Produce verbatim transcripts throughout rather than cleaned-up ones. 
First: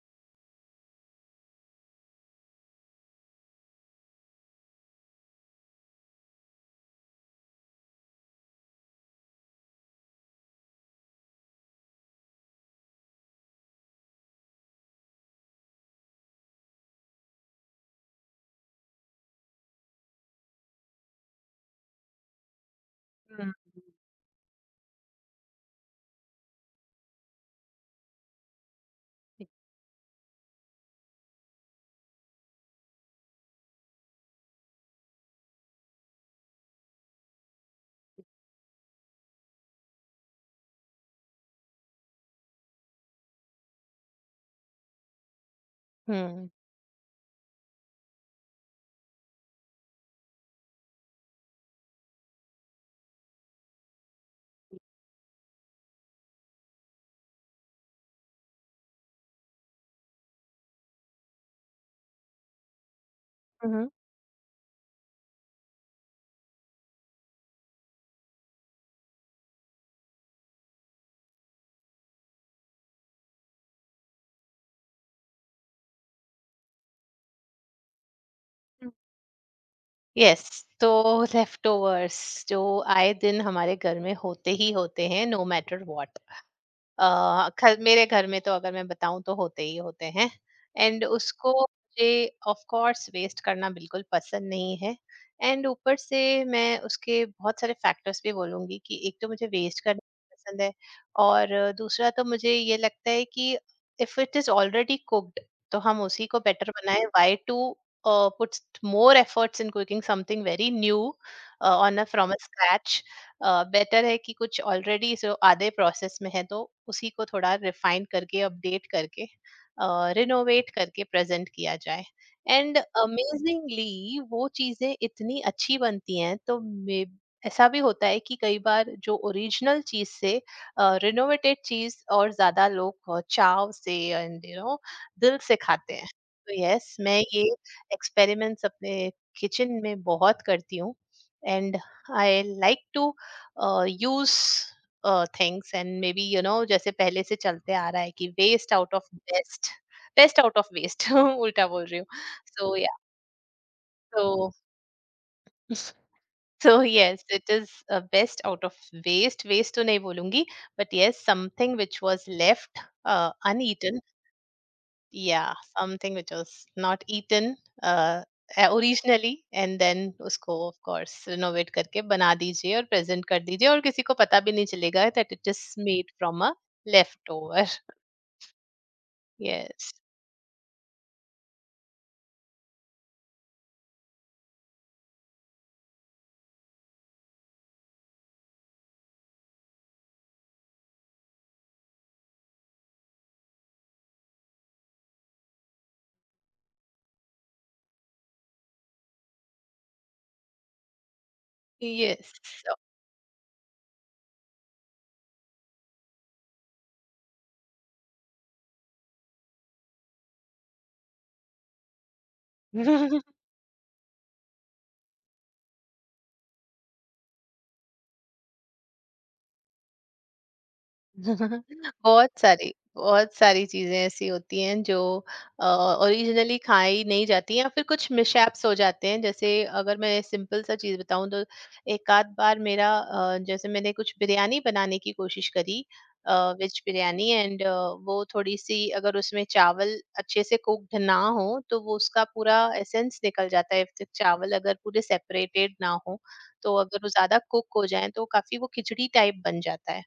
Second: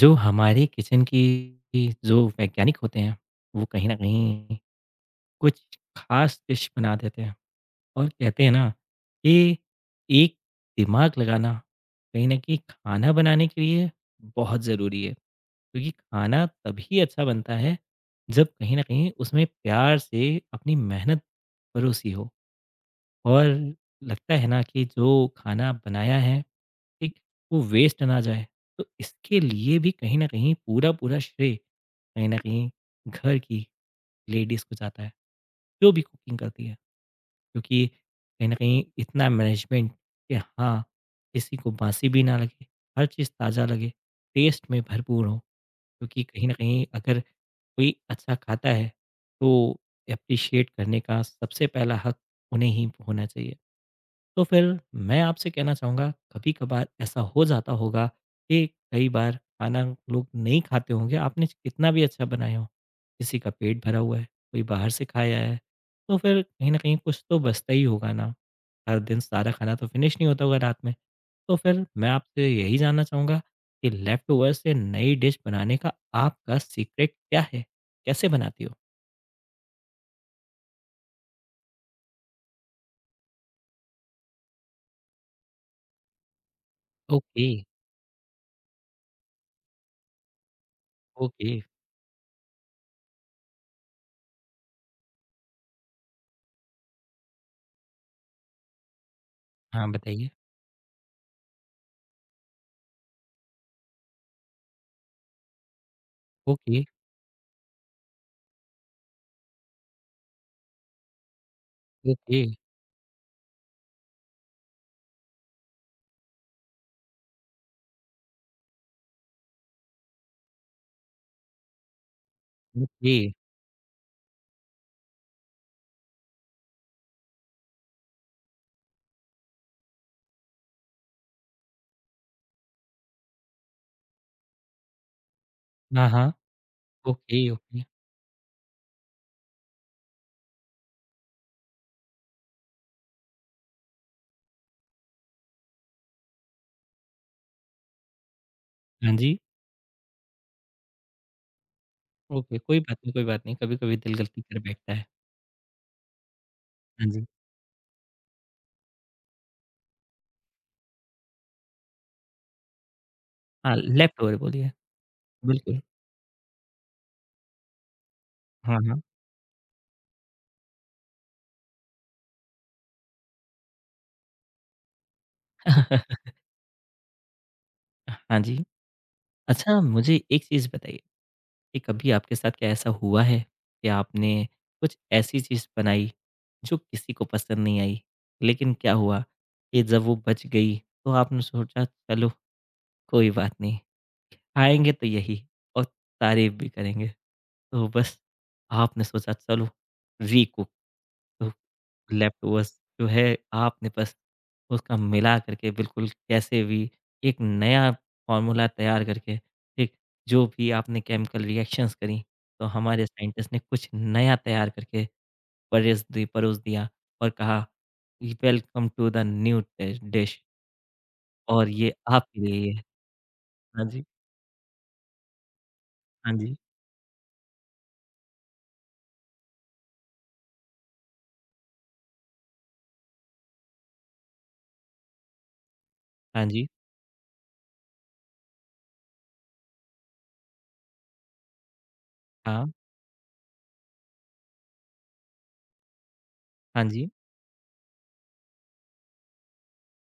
जो हमारे किचन की की जो वैज्ञानिक होते हैं, वो कहीं न कहीं कुछ ख़ास डिश बना देते हैं और कहते हैं ना कि एक दिमाग लगाना कहीं न कहीं खाना बनाने के लिए बहुत ज़रूरी है। क्योंकि खाना तभी अच्छा बनता है जब कहीं न कहीं उसमें प्यार से अपनी मेहनत परोसी हो और हुँ, लगता है ना कि जो खाना बनाया है ठीक, वो वेस्ट ना जाए। तो इसके लिए भी कहीं न कहीं पूरा-पूरा श्रेय कहीं न कहीं घर की लेडीज़ को जाता है, जो भी कुकिंग करती है। क्योंकि कहीं न कहीं इतना मैनेजमेंट कि हाँ, किसी को बासी भी ना लगे, हर चीज़ ताज़ा लगे, टेस्ट में भरपूर हो। क्योंकि कहीं हुँ, न कहीं अगर कोई अच्छा खाता है, तो एप्रिशिएट करने का सबसे पहला हक उन्हें ही होना चाहिए। तो फिर मैं आपसे कहना चाहूँगा कभी कभार ऐसा हो जाता होगा कि कई बार खाना लोग नहीं खाते होंगे आपने कितना भी अच्छा बनाया हो किसी का पेट हुँ, भरा हुआ है कोई बाहर से खाया है तो फिर कहीं ना कहीं कुछ तो बचता ही होगा ना हर दिन सारा खाना तो फिनिश नहीं होता होगा रात में तो फिर मैं आपसे यही जानना चाहूँगा कि लेफ्ट ओवर से नई डिश बनाने का आपका सीक्रेट क्या है कैसे बनाती हो। हुँ। यस, तो लेफ्टओवर्स जो आए दिन हमारे घर में होते ही होते हैं, नो मैटर व्हाट। ओके। अ, घर मेरे घर में तो अगर मैं बताऊँ तो होते ही होते हैं। And okay. उसको मुझे ऑफ कोर्स वेस्ट करना बिल्कुल पसंद नहीं है। एंड ऊपर से मैं उसके बहुत सारे फैक्टर्स भी बोलूँगी कि एक तो मुझे वेस्ट हाँ करना बताइए। पसंद है, और दूसरा तो मुझे ये लगता है कि if it is already cooked तो हम उसी को बेटर ओके। बनाएं, why to puts more efforts in cooking something very new on a from a okay. Scratch. Better है कि कुछ ऑलरेडी जो आधे प्रोसेस में है तो उसी को थोड़ा रिफाइन करके, अपडेट करके, रिनोवेट करके प्रेजेंट किया जाए। And okay. अमेजिंगली वो चीजें इतनी अच्छी बनती हैं तो मे ऐसा भी होता है कि कई बार जो ओरिजिनल चीज से रिनोवेटेड चीज और ज्यादा लोग अ, चाव से एंड यू नो दिल से खाते हाँ, हैं। हाँ। तो यस, मैं ये ओके, ओके। एक्सपेरिमेंट्स अपने किचन में बहुत करती हूँ। And I like to use things and maybe you know जैसे पहले से चलते आ रहा है कि वेस्ट आउट ऑफ हाँ जी। Best, best out of waste उल्टा बोल रही हूँ। ओके, सो कोई बात या नहीं, कोई बात नहीं। कभी-कभी दिल गलती तो कर बैठता है। सो हाँ यस जी। It is best out of waste waste तो नहीं बोलूंगी, but yes, something which was left हाँ, अनईटन लेफ्ट ओवर बोलिए। या बिल्कुल। Something which was not eaten uh हाँ, हाँ। ओरिजिनली, एंड देन उसको ऑफ कोर्स रिनोवेट करके बना दीजिए और प्रेजेंट कर दीजिए और किसी को पता भी नहीं चलेगा that it just made from a leftover. हाँ जी। अच्छा यस, मुझे एक चीज़ बताइए कि कभी आपके साथ क्या ऐसा हुआ है कि आपने कुछ ऐसी चीज़ बनाई जो किसी को पसंद नहीं आई, लेकिन क्या हुआ कि जब वो बच गई तो आपने सोचा चलो कोई बात नहीं, खाएँगे तो यही और तारीफ़ भी करेंगे। तो बस आपने सोचा चलो रीकुक। यस। लैप्टोस जो है, आपने बस उसका मिला करके बिल्कुल कैसे भी एक नया फ़ॉर्मूला तैयार करके, ठीक, जो भी आपने केमिकल रिएक्शंस करी, तो हमारे साइंटिस्ट ने कुछ नया तैयार करके परेस दी परोस दिया और कहा, "वेलकम टू द न्यू डि डिश और ये बहुत आपके लिए ही सारी है।" बहुत सारी हाँ चीजें जी, ऐसी होती हैं जो हाँ जी, ओरिजिनली खाई नहीं जाती या फिर कुछ मिशैप्स हो जाते हैं, जैसे अगर मैं सिंपल सा चीज बताऊं तो एक आध बार मेरा अ, जैसे मैंने कुछ बिरयानी बनाने की कोशिश करी, हाँ जी, वेज बिरयानी, एंड वो थोड़ी सी अगर उसमें चावल अच्छे से कुक्ड ना हो तो वो उसका पूरा हाँ, एसेंस निकल जाता है। फिर चावल अगर पूरे सेपरेटेड ना हो, तो हाँ अगर जी, वो ज्यादा कुक हो जाए तो काफी वो खिचड़ी टाइप बन जाता है।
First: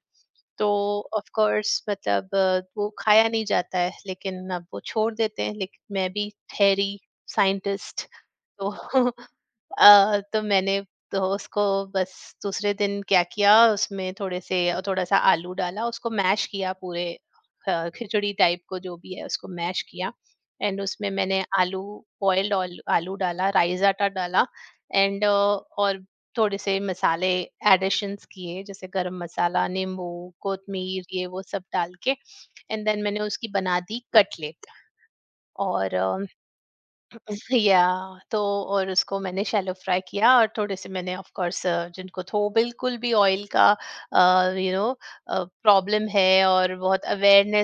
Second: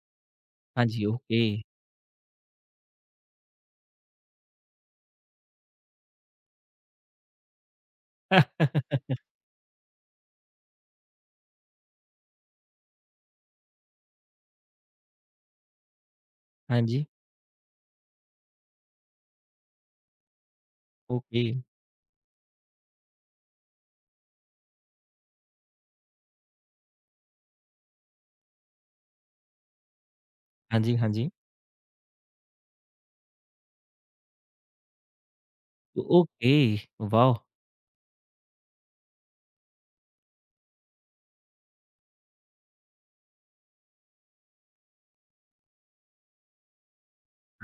तो हाँ जी, ऑफ ओके। कोर्स मतलब अ, वो खाया नहीं जाता है, लेकिन अब वो छोड़ देते हैं, लेकिन मैं भी ठहरी साइंटिस्ट तो अ, तो मैंने तो उसको बस दूसरे दिन क्या किया, उसमें थोड़े से थोड़ा सा आलू डाला, उसको मैश किया हाँ जी, पूरे अ, खिचड़ी टाइप को जो भी है उसको मैश किया। एंड उसमें मैंने ओके, आलू बॉइल्ड आलू आलू डाला, राइस आटा डाला, एंड और थोड़े से मसाले एडिशंस किए, जैसे गरम मसाला, नींबू, हाँ जी, कोतमीर, हाँ ये जी, वो सब डाल के, एंड देन मैंने उसकी बना दी कटलेट, और अ, ओके, वाव! या तो और उसको मैंने शैलो फ्राई किया और थोड़े से मैंने ऑफ कोर्स जिनको थो बिल्कुल भी ऑयल का यू नो प्रॉब्लम है और बहुत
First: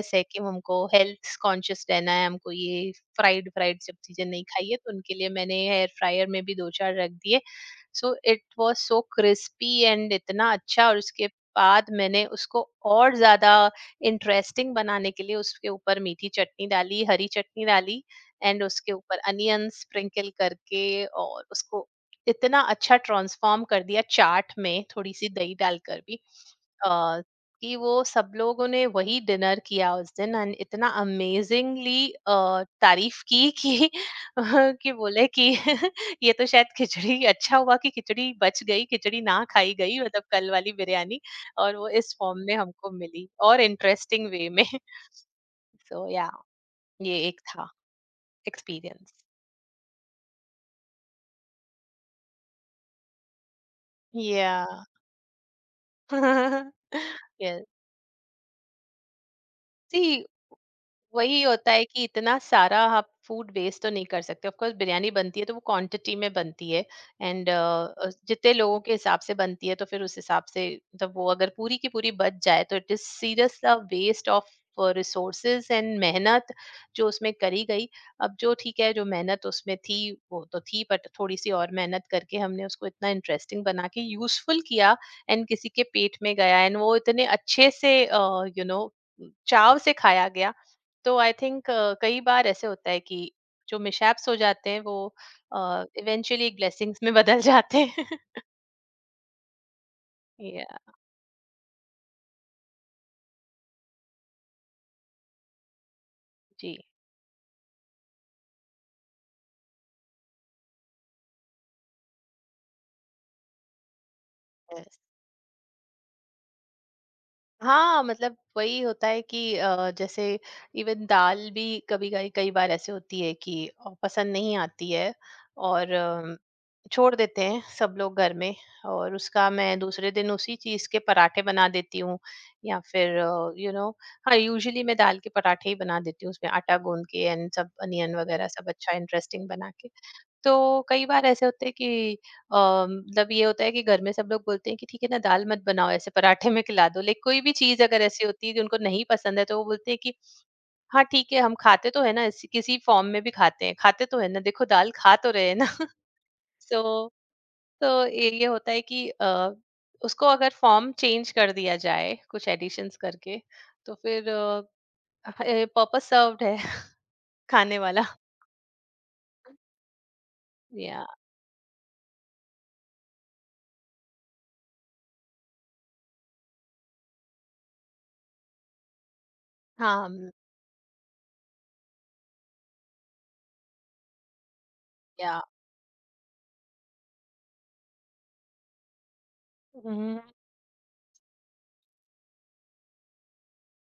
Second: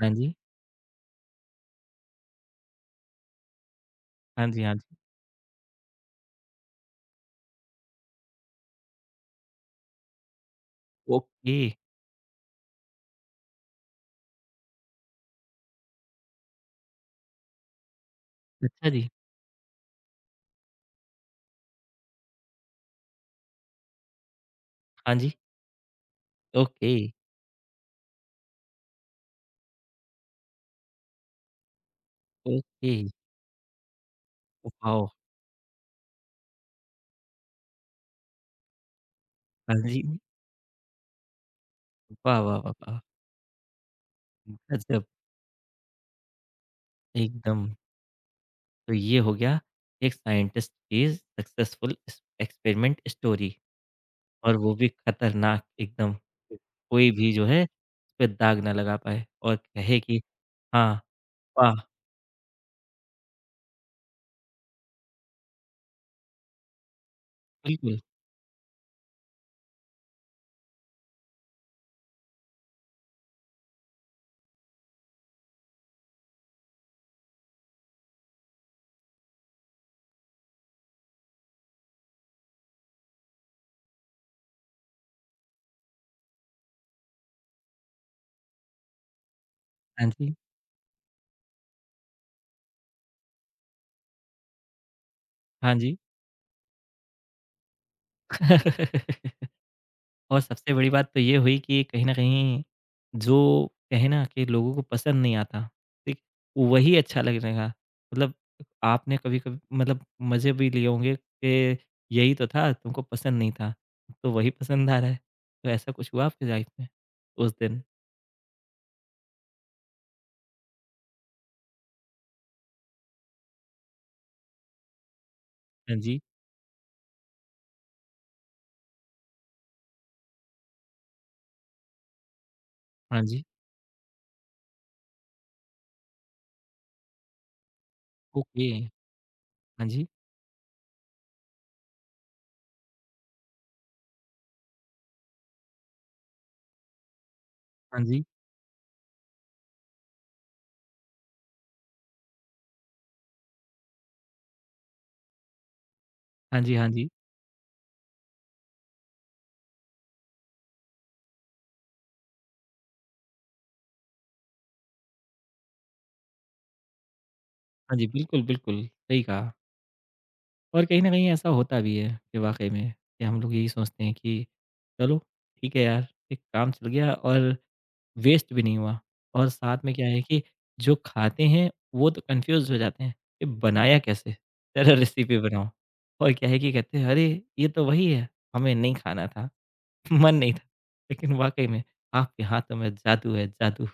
हाँ है जी, कि हमको हेल्थ कॉन्शियस रहना है, हमको ये फ्राइड फ्राइड सब चीजें नहीं हाँ जी, हाँ खाइए, तो जी। उनके लिए मैंने एयर फ्रायर में भी दो चार रख दिए। So it was so crispy and इतना अच्छा, और उसके ओके, बाद मैंने उसको और ज्यादा इंटरेस्टिंग बनाने के लिए उसके ऊपर मीठी चटनी डाली, हरी चटनी डाली, एंड अच्छा उसके जी। ऊपर अनियन स्प्रिंकल करके और उसको इतना अच्छा ट्रांसफॉर्म कर दिया चाट में, थोड़ी हाँ सी जी। दही डालकर भी ओके, अ, कि वो सब लोगों ने वही डिनर किया उस दिन, एंड इतना अमेजिंगली ओके। तारीफ की कि कि वाओ! बोले कि ये तो शायद, खिचड़ी अच्छा हुआ कि खिचड़ी बच गई, खिचड़ी ना खाई हाँ गई जी। मतलब, कल वाली बिरयानी और वो इस वाह, फॉर्म में वाह, वाह, हमको वाह! मिली और इंटरेस्टिंग वे में। गज़ब सो या, ये एक एकदम। था तो एक्सपीरियंस। ये हो गया एक साइंटिस्ट की सक्सेसफुल इस एक्सपेरिमेंट स्टोरी और Yeah. वो भी खतरनाक एकदम। कोई भी जो है Yes. उसपे दाग ना लगा पाए और कहे कि See, हाँ, वही होता वाह! है कि इतना सारा आप फूड वेस्ट तो नहीं कर सकते, ऑफ कोर्स बिरयानी बनती है तो वो क्वांटिटी में बनती है, एंड बिल्कुल। जितने लोगों के हिसाब से बनती है तो फिर उस हिसाब से, मतलब वो अगर पूरी की पूरी बच जाए तो it is serious a waste of resources and मेहनत जो उसमें करी गई। अब जो ठीक है, जो मेहनत उसमें थी वो तो थी, बट थोड़ी सी और मेहनत करके हमने उसको इतना इंटरेस्टिंग बना के यूजफुल किया, एंड किसी के पेट में गया, एंड वो इतने अच्छे से यू नो चाव से हाँ खाया जी, गया। तो आई थिंक कई बार ऐसे होता है कि जो मिसहैप्स हो जाते हैं वो हाँ जी। इवेंचुअली ब्लेसिंग्स में बदल जाते हैं। और या, सबसे बड़ी बात तो ये हुई कि कहीं न कहीं जो कहे ना कि लोगों को पसंद नहीं आता, ठीक? जी, वही अच्छा लगने लगा। मतलब आपने कभी-कभी मतलब मज़े भी लिए होंगे कि यही तो था, तुमको पसंद नहीं था, अब तो वही पसंद आ यस। रहा है। तो ऐसा कुछ हुआ आपकी लाइफ़ में उस दिन? हाँ, मतलब वही होता है कि अ, जैसे इवन दाल भी कभी-कभी कई बार ऐसे होती है कि अ, पसंद नहीं आती है, और हाँ जी, अम, छोड़ देते हैं सब लोग घर में, और उसका मैं दूसरे दिन उसी चीज़ के पराठे बना देती हूँ, या फिर हाँ जी, यू नो हाँ, यूजुअली मैं दाल के पराठे ही बना देती हूँ उसमें आटा गूँध के, एंड सब अनियन वगैरह सब ओके। अच्छा इंटरेस्टिंग बना हाँ के। जी, तो कई बार ऐसे होते हैं कि अ, मतलब ये होता है कि घर में सब लोग बोलते हैं कि ठीक है ना, दाल मत बनाओ, ऐसे पराठे में खिला दो। लाइक कोई भी चीज हाँ अगर जी, ऐसी होती है कि उनको नहीं पसंद है तो वो बोलते हैं कि हाँ ठीक है, हम खाते तो है ना इसी- किसी फॉर्म में भी खाते हैं, खाते तो है ना, देखो दाल खा तो रहे हैं ना। हाँ जी, सो हाँ जी, तो ये ये होता है कि अ, उसको अगर फॉर्म चेंज कर दिया जाए कुछ एडिशंस करके, तो फिर पर्पस सर्व्ड है खाने हाँ वाला। जी, बिल्कुल, बिल्कुल, सही कहा। और कहीं या, न कहीं ऐसा होता भी है कि वाक़ई में कि हम लोग यही सोचते हैं कि चलो ठीक है यार, एक काम चल गया और वेस्ट भी नहीं हुआ। और साथ में क्या है हाँ, कि जो खाते हैं वो तो कन्फ्यूज़ हो जाते हैं कि बनाया कैसे? ज़रा रेसिपी या, बनाओ। और क्या है कि कहते हैं अरे! ये तो वही है, हमें नहीं खाना था, हम्म। मन नहीं था। लेकिन वाक़ई में आपके हाथों में जादू है, जादू।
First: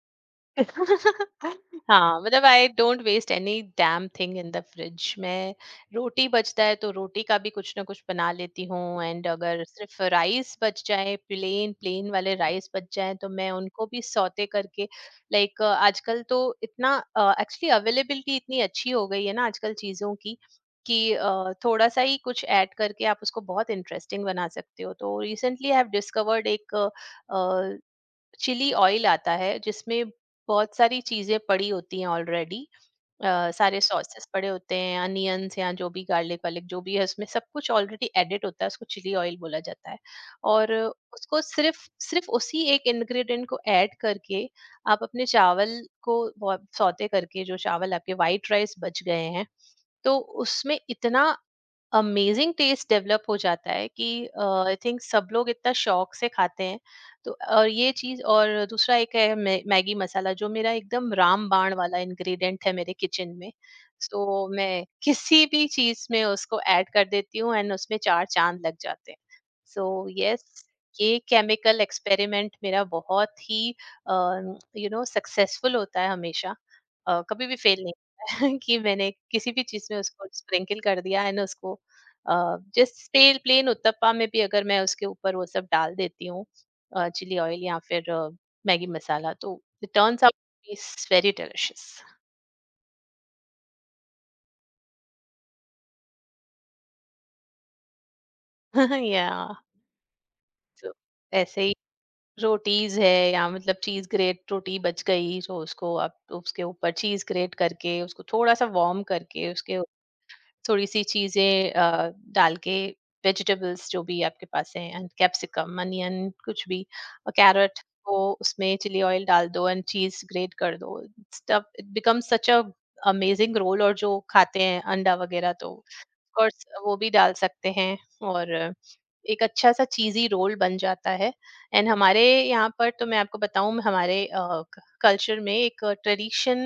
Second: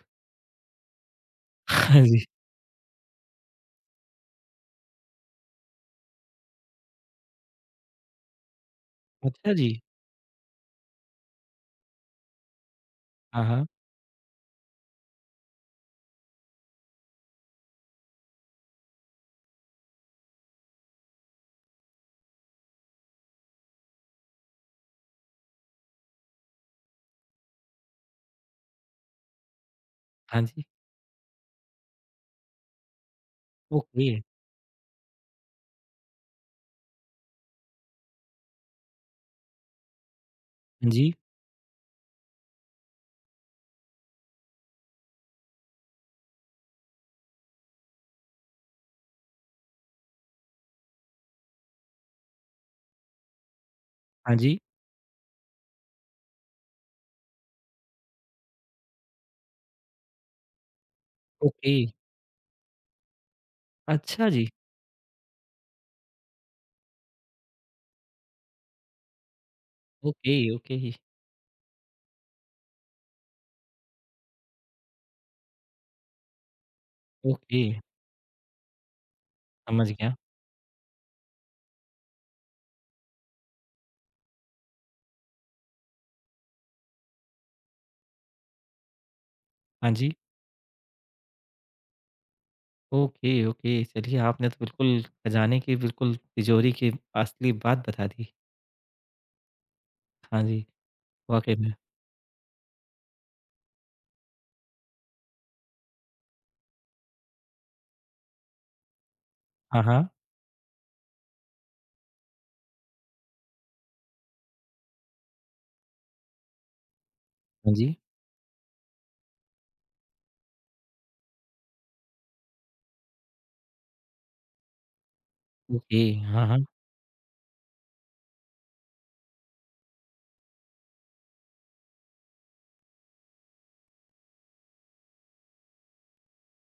हाँ हाँ, जी। मतलब I don't waste any damn thing in the fridge. मैं रोटी बचता है तो रोटी का भी कुछ ना कुछ बना लेती हूँ, एंड अच्छा अगर जी। सिर्फ राइस बच जाए, प्लेन प्लेन वाले राइस बच जाए तो हाँ, मैं हाँ। उनको भी सौते करके। लाइक आजकल तो इतना एक्चुअली अवेलेबिलिटी इतनी अच्छी हो गई है ना आजकल चीज़ों की कि अ, थोड़ा सा ही कुछ ऐड करके आप उसको बहुत इंटरेस्टिंग बना सकते हो। तो रिसेंटली आई हैव डिस्कवर्ड, एक चिली ऑयल आता है जिसमें हाँ जी। बहुत सारी चीजें पड़ी होती हैं ऑलरेडी, सारे ओके। सॉसेस पड़े होते हैं, अनियंस या जो भी गार्लिक वार्लिक जो भी है उसमें, सब कुछ ऑलरेडी एडिट होता है, उसको चिली ऑयल बोला जाता है। और हाँ जी। उसको सिर्फ, सिर्फ उसी एक इंग्रेडिएंट को ऐड करके आप अपने चावल को सौते करके जो चावल आपके वाइट राइस बच गए हैं, तो उसमें इतना अमेजिंग टेस्ट डेवलप हो जाता है कि हाँ जी। आई थिंक सब लोग इतना शौक से खाते हैं। तो और ये चीज, और दूसरा एक है मै- मैगी मसाला, जो मेरा एकदम रामबाण ओके। वाला इंग्रेडिएंट है मेरे किचन में। अच्छा जी। सो so, मैं किसी भी चीज में उसको ऐड कर देती हूँ, एंड उसमें चार चांद लग जाते हैं। So so, okay, yes yes, okay, ये केमिकल एक्सपेरिमेंट मेरा बहुत ही यू नो सक्सेसफुल होता है हमेशा, अ, कभी भी ओके, फेल नहीं कि मैंने किसी भी चीज समझ में गया। उसको स्प्रिंकल कर दिया एंड उसको, जस्ट प्लेन उत्तपा में भी अगर मैं उसके ऊपर वो सब डाल देती हूँ चिली ऑयल या फिर अ, मैगी मसाला, तो हाँ इट जी। Turns out is very delicious. Okay, okay, चलिए आपने तो बिल्कुल खजाने की बिल्कुल तिजोरी की असली बात बता दी। या हाँ जी, तो वाक़ई ऐसे में। ही रोटीज है या मतलब चीज ग्रेट, रोटी बच गई तो उसको आप उसके ऊपर चीज ग्रेट करके उसको थोड़ा सा वार्म करके उसके हाँ, हाँ। थोड़ी सी चीज़ें अ, डाल के, वेजिटेबल्स जो भी आपके पास हैं एंड कैप्सिकम, अनियन, कुछ भी और हाँ कैरेट जी, को उसमें चिली ऑयल डाल दो एंड चीज ग्रेट कर दो, stuff it becomes such a amazing roll. और जो खाते हैं अंडा वगैरह तो ओके, हाँ, हाँ। कोर्स वो भी डाल सकते हैं, और एक अच्छा सा चीज़ी रोल बन जाता है। एंड हमारे यहाँ पर तो मैं आपको बताऊँ हमारे कल्चर में एक ट्रेडिशन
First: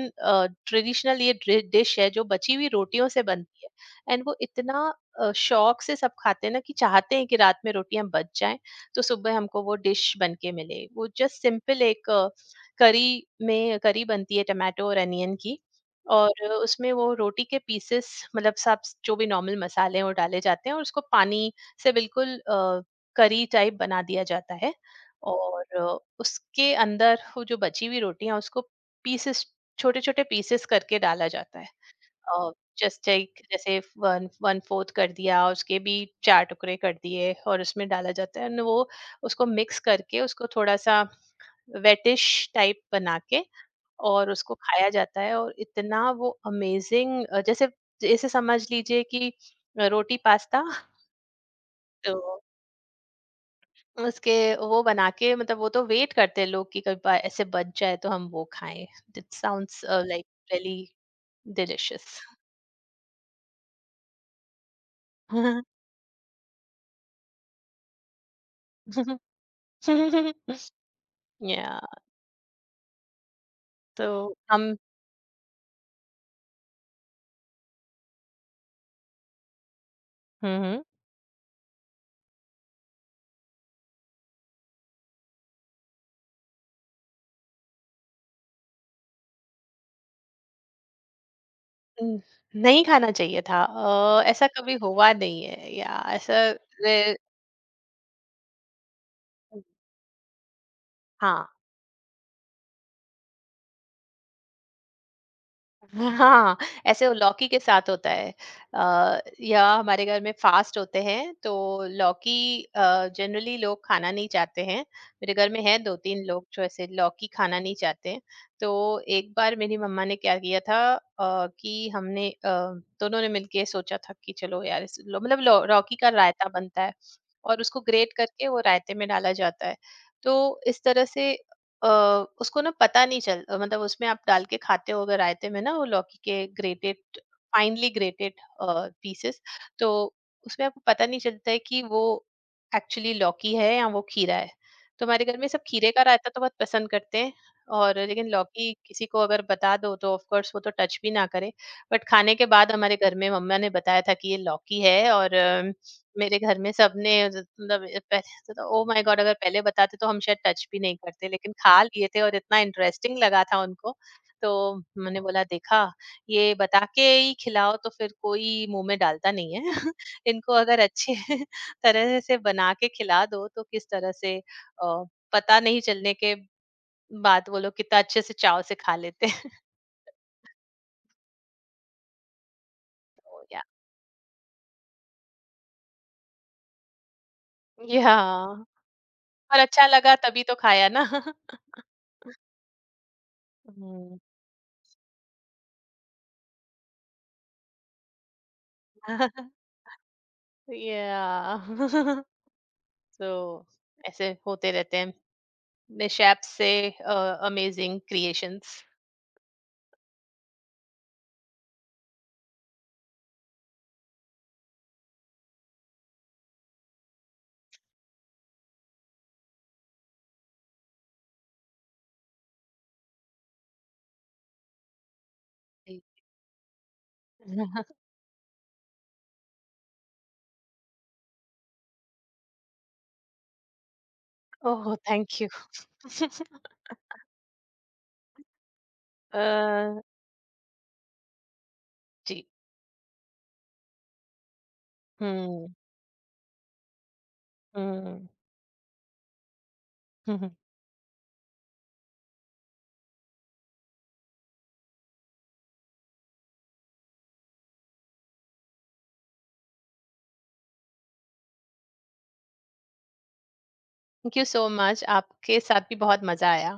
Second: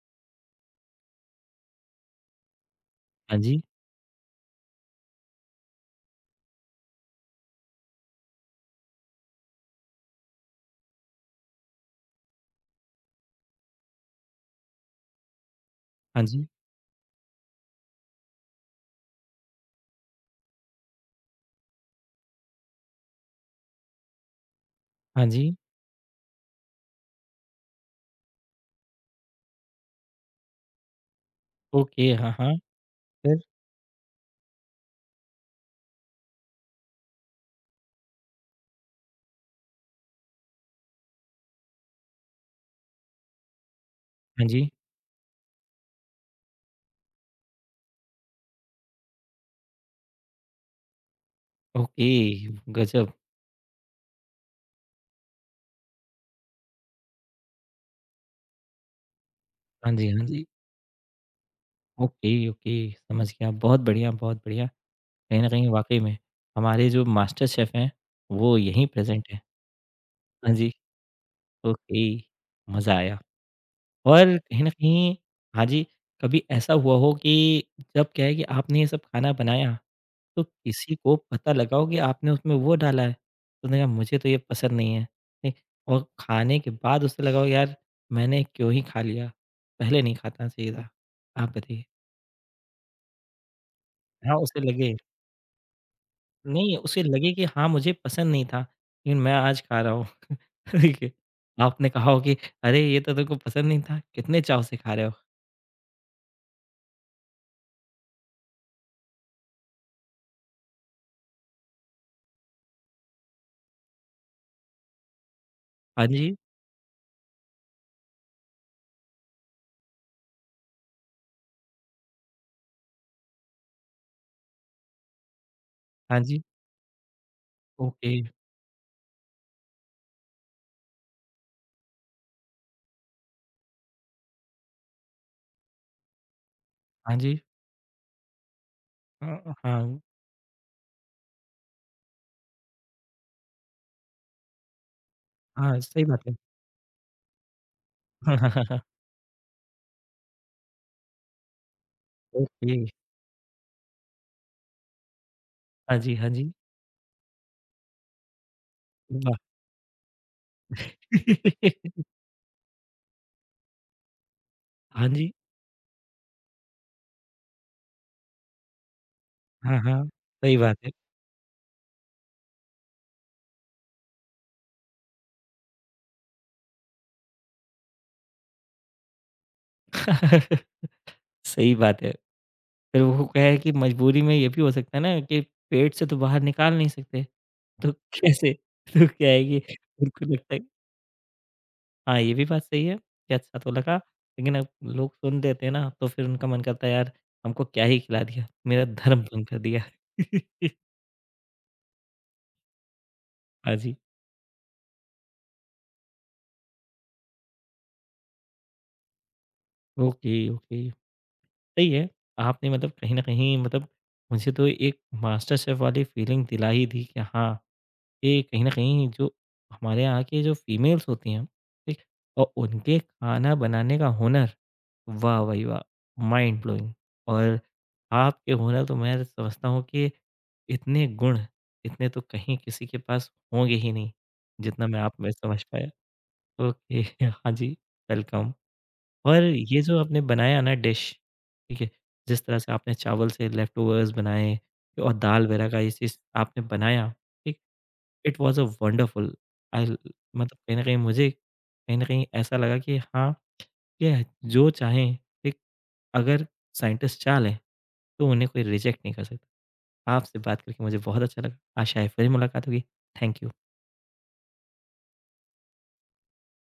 ट्रेडिशनल ये डिश है जो बची हुई रोटियों से हाँ जी, बनती है, एंड वो इतना अ, शौक से सब खाते हैं ना, कि चाहते हैं कि रात में रोटियां बच जाएं तो सुबह हमको वो डिश बन के मिले। वो जस्ट सिंपल एक करी, में करी बनती है टमाटो और अनियन की, हाँ और जी, उसमें वो रोटी के पीसेस, मतलब सब जो भी नॉर्मल मसाले हैं वो डाले जाते हैं और उसको पानी से बिल्कुल अ, करी टाइप बना दिया जाता है, हाँ जी, और अ, उसके अंदर वो जो बची हुई रोटियां उसको पीसेस छोटे छोटे पीसेस करके डाला जाता है, ओके, हाँ, हाँ, जस्ट लाइक फिर? जैसे वन वन फोर्थ कर दिया उसके भी, चार टुकड़े कर दिए और उसमें डाला जाता है and वो उसको मिक्स करके उसको थोड़ा सा वेटिश टाइप बना के और हाँ उसको जी, खाया जाता है और इतना वो अमेजिंग, जैसे जैसे समझ लीजिए कि रोटी पास्ता। ओके, तो गज़ब। उसके वो बना के मतलब वो तो वेट करते हैं लोग कि कभी बा- ऐसे बच जाए तो हम वो खाएं। इट साउंड्स हाँ जी, हाँ लाइक जी, रियली डिलिशियस। ओके, ओके, समझ गया। बहुत बढ़िया, बहुत बढ़िया। कहीं न कहीं वाक़ई में हमारे जो मास्टर शेफ़ हैं, वो यहीं प्रेज़ेंट हैं। हाँ जी, या ओके, मज़ा आया। तो और कहीं न हम कहीं हाँ जी, कभी ऐसा हुआ हो कि जब क्या है कि आपने ये सब खाना बनाया, तो हम्म किसी को पता लगा हो कि आपने उसमें वो डाला है, तो उसने कहा मुझे तो ये पसंद नहीं है, ठीक? और खाने के बाद उसे लगा हो यार मैंने क्यों ही खा लिया, पहले नहीं खाता चाहिए था। आप बताइए? न- नहीं खाना चाहिए था, अ, हाँ, ऐसा उसे कभी लगे हुआ नहीं है या ऐसा नहीं उसे रे- लगे कि हाँ, मुझे पसंद नहीं था, लेकिन मैं आज खा रहा हूँ, ठीक है? हाँ। आपने कहा हो कि अरे! ये तो तेरे को पसंद नहीं था, कितने चाव से खा रहे हो। हाँ, ऐसे वो लौकी के साथ होता है, अ, या हमारे घर में फास्ट होते हैं तो लौकी जनरली लोग खाना नहीं चाहते हैं। मेरे घर में है दो हाँ तीन जी, लोग जो ऐसे लौकी खाना नहीं चाहते हैं। तो एक बार मेरी मम्मा ने क्या किया था अ, कि हमने अ, दोनों ने मिलके सोचा था कि चलो यार, इस लो- मतलब लौ- लौकी का हाँ जी, रायता बनता है, और उसको ओके, ग्रेट करके वो रायते में डाला जाता है। तो इस तरह से अ, उसको ना पता नहीं चल अ, मतलब उसमें आप डाल के खाते हो अगर रायते में ना वो लौकी के हाँ ग्रेटेड जी। फाइनली ग्रेटेड पीसेस, हाँ, तो हाँ, उसमें आपको पता नहीं चलता है कि वो एक्चुअली लौकी है या वो खीरा है। तो हमारे घर में सब हाँ, खीरे का सही बात रायता है। तो बहुत पसंद करते हैं, और लेकिन लौकी किसी को अगर बता दो तो ऑफ कोर्स वो तो टच भी ना करे। बट खाने के बाद ओके, हमारे घर में मम्मा ने बताया था कि ये लौकी है, और हाँ जी, हाँ मेरे जी, घर में सबने ज मतलब अ, पहले तो, ओह माय गॉड! अगर वाह! पहले बताते तो हम शायद टच भी नहीं करते, लेकिन खा लिए थे और इतना इंटरेस्टिंग लगा था उनको, तो हाँ मैंने जी, बोला देखा, ये बता के ही खिलाओ तो फिर कोई मुँह में डालता नहीं है। हाँ, हाँ, इनको सही बात अगर है। अच्छे तरह से बना के खिला दो तो किस तरह से अ, पता नहीं चलने के बाद वो लोग कितना अच्छे से चाव से खा लेते हैं। सही बात है। फिर वो क्या तो है या, कि मजबूरी में ये भी हो सकता है ना कि पेट से तो बाहर निकाल नहीं सकते, तो याह। कैसे? तो क्या है और कि अच्छा लगा उनको तभी तो लगता है खाया ना। हाँ, ये भी बात सही है कि अच्छा तो लगा, हुँ। लेकिन अब लोग सुन देते हैं ना तो फिर उनका मन करता है यार हमको क्या ही खिला दिया, मेरा धर्म भंग कर दिया। याह। तो हाँ जी, ऐसे होते रहते हैं मिशैप से अमेजिंग क्रिएशंस। Okay, okay. सही है। आपने मतलब कहीं न कहीं मतलब मुझे तो एक मास्टर शेफ़ वाली फीलिंग दिला ही दी कि हाँ, ये कहीं न कहीं जो हमारे यहाँ की जो फीमेल्स होती हैं, ठीक? और उनके खाना बनाने का हुनर, वाह भाई वाह! जी। माइंड ब्लोइंग और आपके हुनर तो मैं समझता हूँ कि इतने गुण, इतने तो कहीं किसी के पास होंगे ही नहीं, ओह, जितना मैं आप में थैंक यू। समझ पाया। ओके, हाँ जी, वेलकम। और ये जो आपने बनाया ना डिश, ठीक है? जिस जी, तरह से आपने चावल से लेफ्टओवर्स बनाए और दाल हम्म, वगैरह का ये चीज़ आपने बनाया, ठीक? हम्म। It was a wonderful I ल मतलब कहीं न कहीं मुझे कहीं न कहीं ऐसा लगा कि हाँ, ये जो चाहें, ठीक? अगर साइंटिस्ट चाह लें, तो उन्हें कोई रिजेक्ट नहीं कर सकता। आपसे बात करके मुझे बहुत अच्छा लगा। आशा है फिर मुलाकात होगी। Thank you. Thank you so much, आपके साथ भी बहुत मजा आया।